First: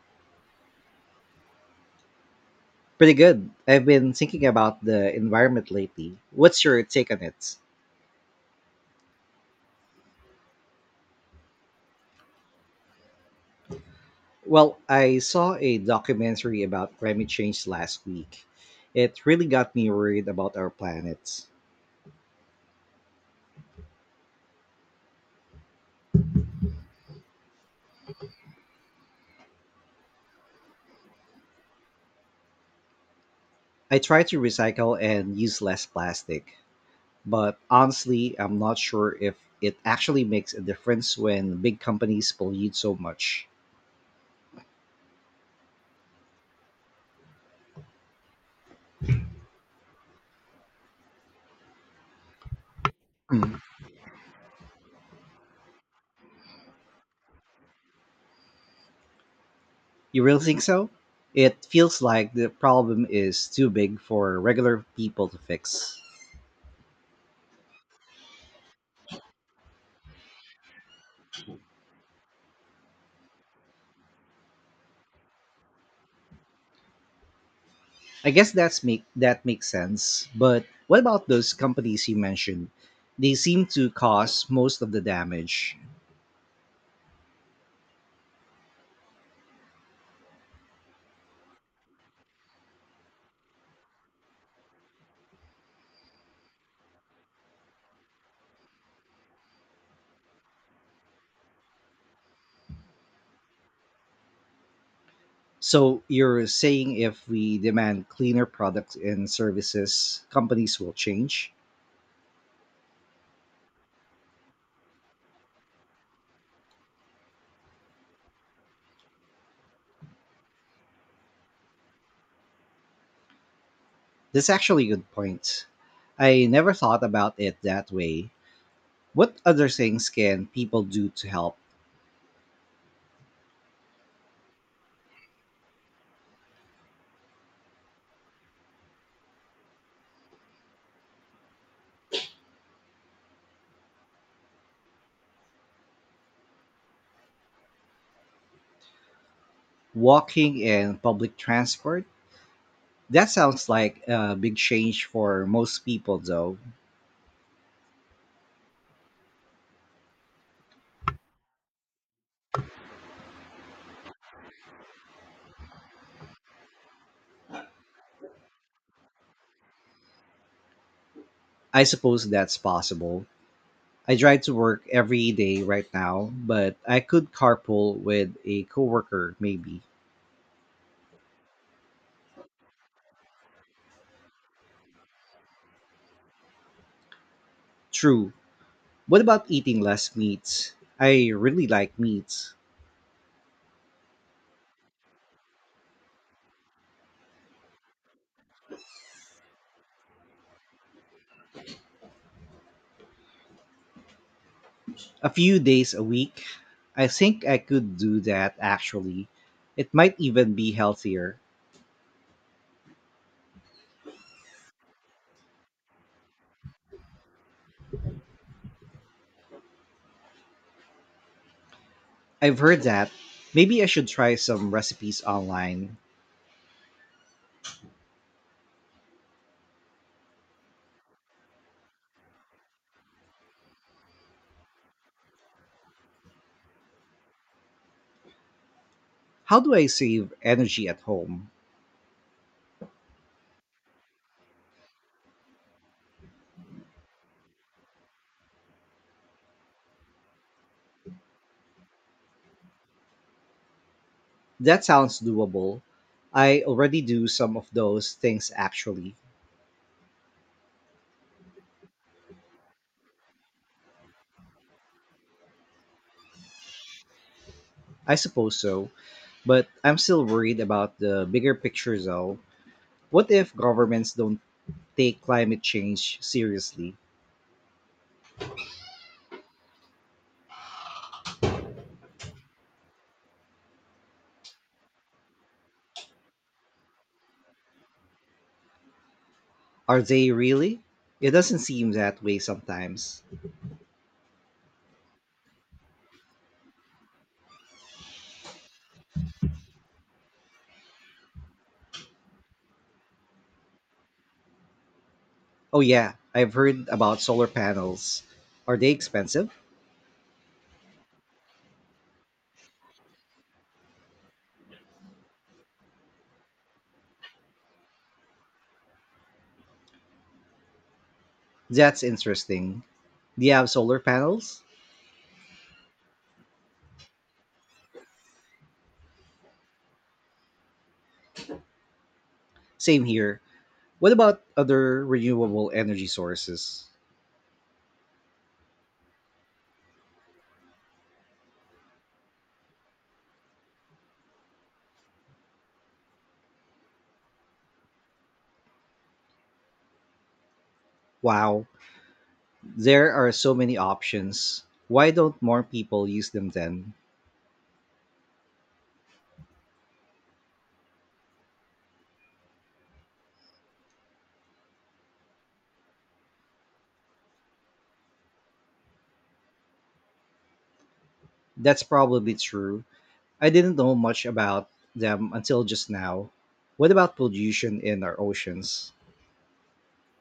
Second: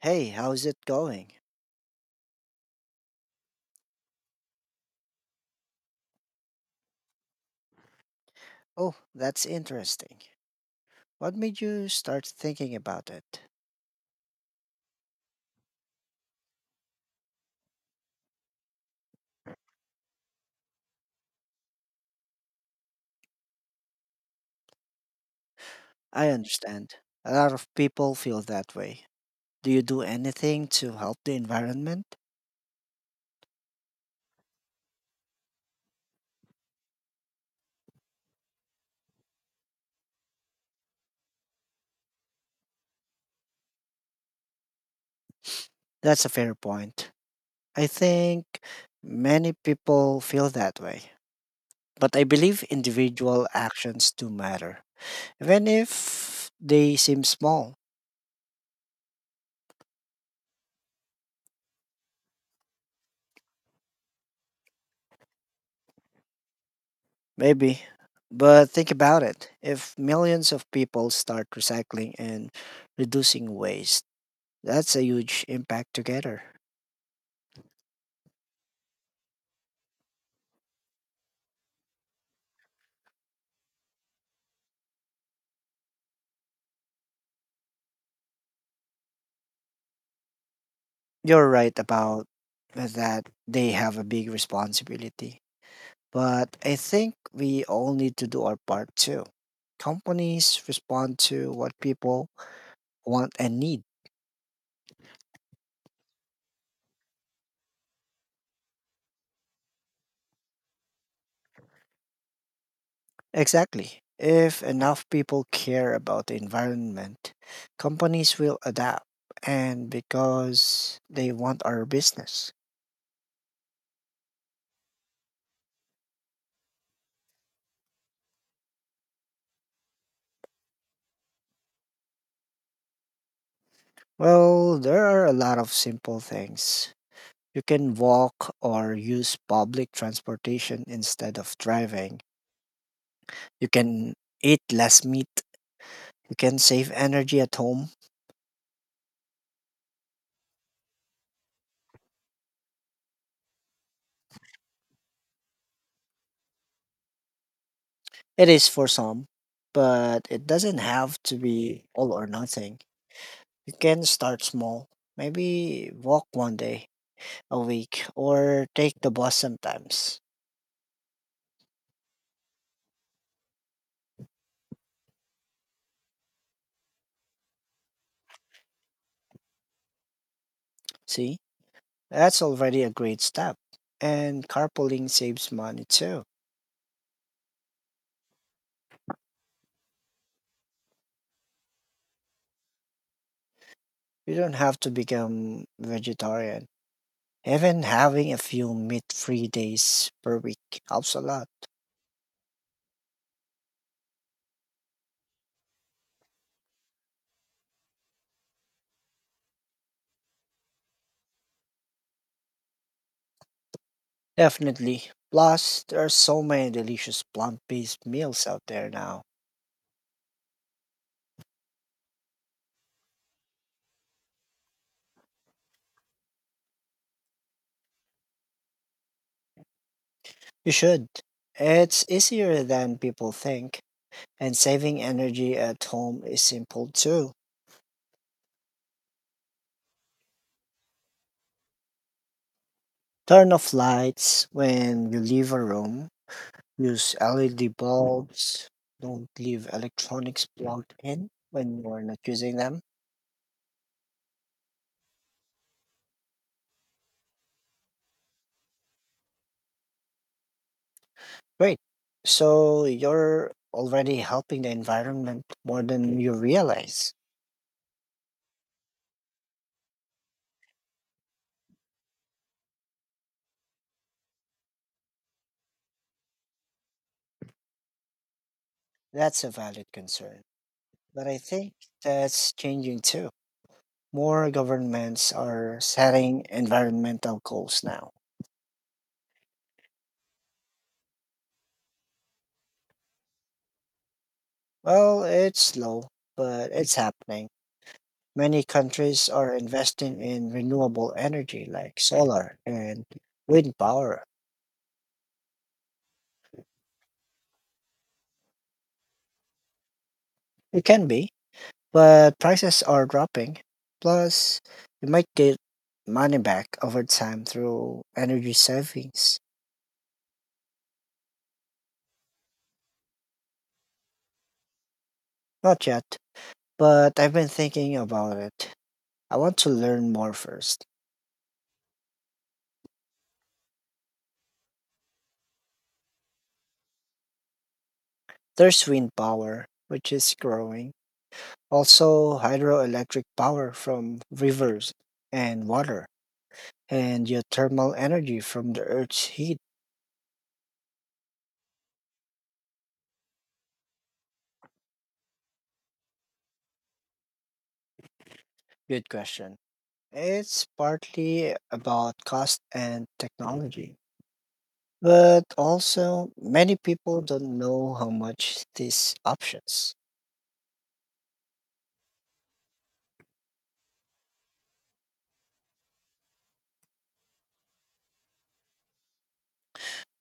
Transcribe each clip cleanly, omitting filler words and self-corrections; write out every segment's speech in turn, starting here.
Hey, how's it going? Pretty good. I've been thinking about the environment lately. What's your take on it? Oh, that's interesting. What made you start thinking about it? Well, I saw a documentary about climate change last week. It really got me worried about our planet. I understand. A lot of people feel that way. Do you do anything to help the environment? I try to recycle and use less plastic, but honestly, I'm not sure if it actually makes a difference when big companies pollute so much. That's a fair point. I think many people feel that way. But I believe individual Mm. actions do matter, even if they seem small. You really think so? It feels like the problem is too big for regular people to fix. Maybe. But think about it. If millions of people start recycling and reducing waste, that's a huge impact together. I guess that makes sense. But what about those companies you mentioned? They seem to cause most of the damage. You're right about that, they have a big responsibility. But I think we all need to do our part too. Companies respond to what people want and need. So you're saying if we demand cleaner products and services, companies will change? Exactly. If enough people care about the environment, companies will adapt. And because they want our business. That's actually a good point. I never thought about it that way. What other things can people do to help? Well, there are a lot of simple things. You can walk or use public transportation instead of driving. You can eat less meat. You can save energy at home. Walking and public transport? That sounds like a big change for most people, though. It is for some, but it doesn't have to be all or nothing. You can start small. Maybe walk one day a week or take the bus sometimes. I suppose that's possible. I drive to work every day right now, but I could carpool with a coworker maybe. See, that's already a great step. And carpooling saves money too. True. What about eating less meat? I really like meat. You don't have to become vegetarian. Even having a few meat free days per week helps a lot. A few days a week. I think I could do that actually. It might even be healthier. Definitely. Plus, there are so many delicious plant based meals out there now. I've heard that. Maybe I should try some recipes online. You should. It's easier than people think, and saving energy at home is simple too. How do I save energy at home? Turn off lights when you leave a room. Use LED bulbs. Don't leave electronics plugged in when you're not using them. That sounds doable. I already do some of those things actually. Great. So you're already helping the environment more than you realize. I suppose so. But I'm still worried about the bigger picture though. What if governments don't take climate change seriously? That's a valid concern. But I think that's changing too. More governments are setting environmental goals now. Are they really? It doesn't seem that way sometimes. Well, it's slow, but it's happening. Many countries are investing in renewable energy like solar and wind power. Oh yeah, I've heard about solar panels. Are they expensive? It can be, but prices are dropping. Plus, you might get money back over time through energy savings. That's interesting. Do you have solar panels? Not yet, but I've been thinking about it. I want to learn more first. Same here. What about other renewable energy sources? There's wind power, which is growing, also hydroelectric power from rivers and water, and geothermal energy from the Earth's heat. Wow, there are so many options. Why don't more people use them then? Good question. It's partly about cost and technology. But also, many people don't know how much these options. That's probably true. I didn't know much about them until just now. What about pollution in our oceans?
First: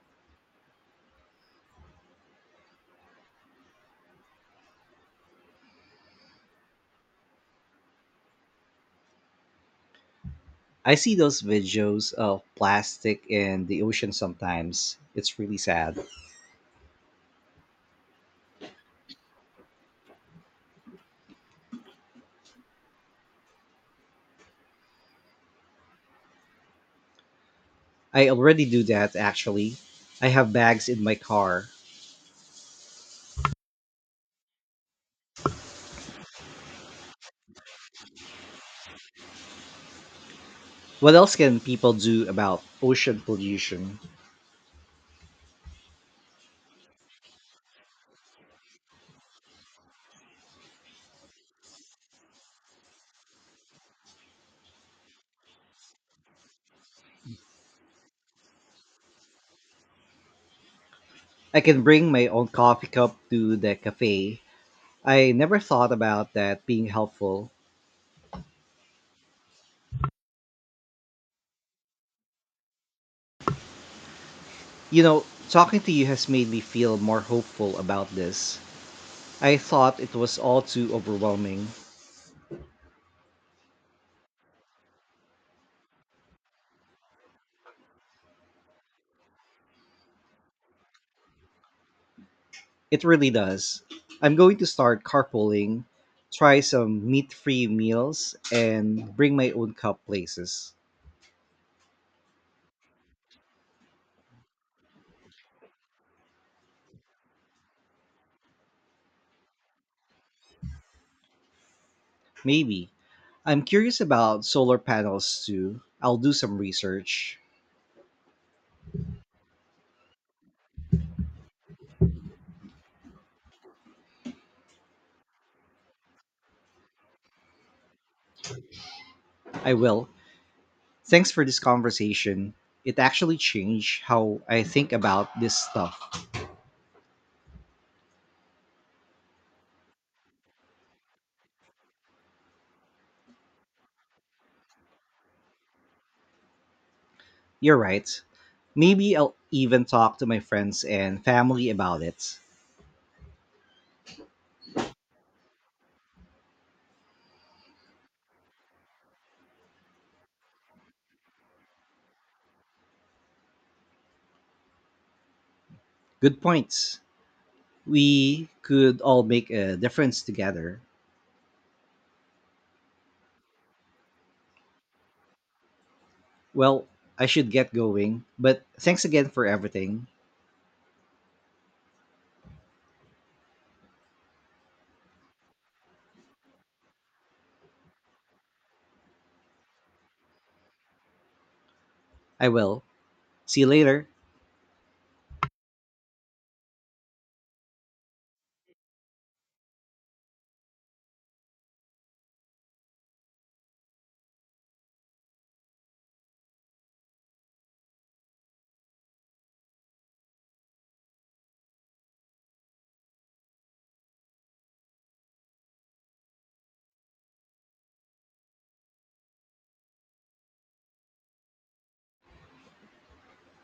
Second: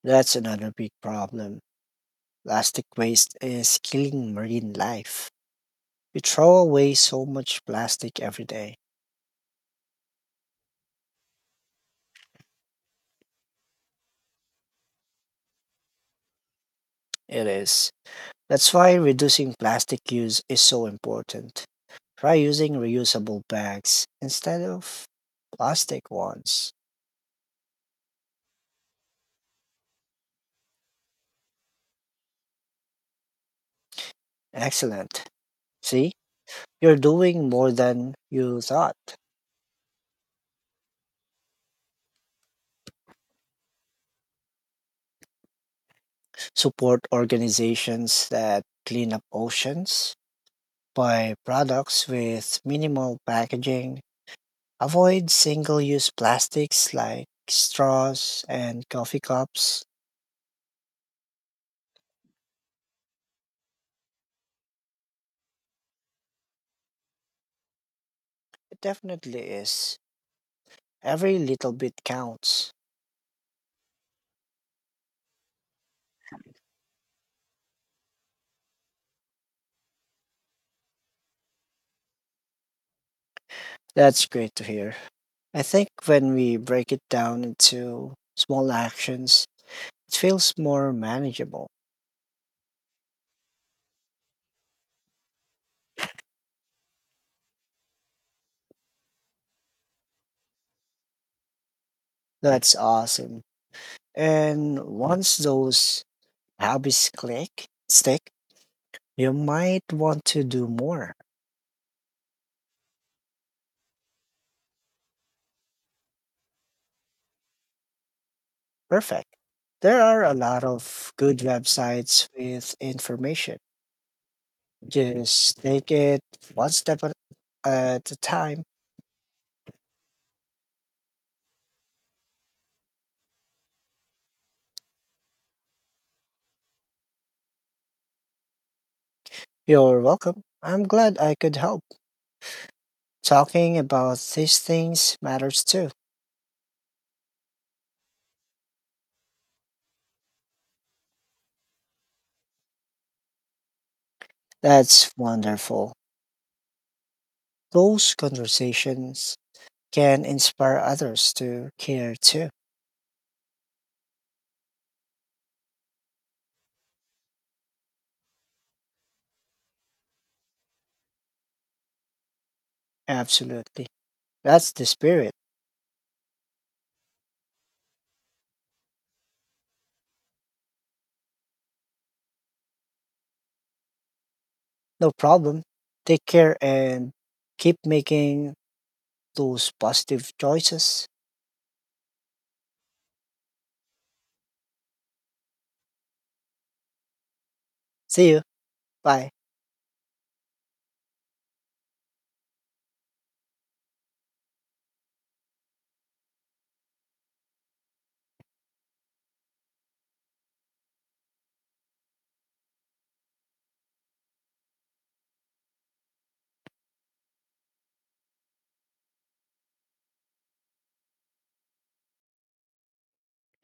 That's another big problem. Plastic waste is killing marine life. We throw away so much plastic every day. I see those videos of plastic in the ocean sometimes. It's really sad. It is. That's why reducing plastic use is so important. Try using reusable bags instead of plastic ones. I already do that actually. I have bags in my car. Excellent. See, you're doing more than you thought. What else can people do about ocean pollution? Support organizations that clean up oceans, buy products with minimal packaging, avoid single use plastics like straws and coffee cups. I can bring my own coffee cup to the cafe. I never thought about that being helpful. It definitely is. Every little bit counts. You know, talking to you has made me feel more hopeful about this. I thought it was all too overwhelming. That's great to hear. I think when we break it down into small actions, it feels more manageable. It really does. I'm going to start carpooling, try some meat free meals, and bring my own cup places. That's awesome. And once those hobbies click, stick, you might want to do more. Maybe. I'm curious about solar panels too. I'll do some research. Perfect. There are a lot of good websites with information. Just take it one step at a time. I will. Thanks for this conversation. It actually changed how I think about this stuff. You're welcome. I'm glad I could help. Talking about these things matters too. You're right. Maybe I'll even talk to my friends and family about it. That's wonderful. Those conversations can inspire others to care too. Good points. We could all make a difference together. Absolutely. That's the spirit. Well, I should get going, but thanks again for everything. No problem. Take care and keep making those positive choices. I will. See you later. See you. Bye.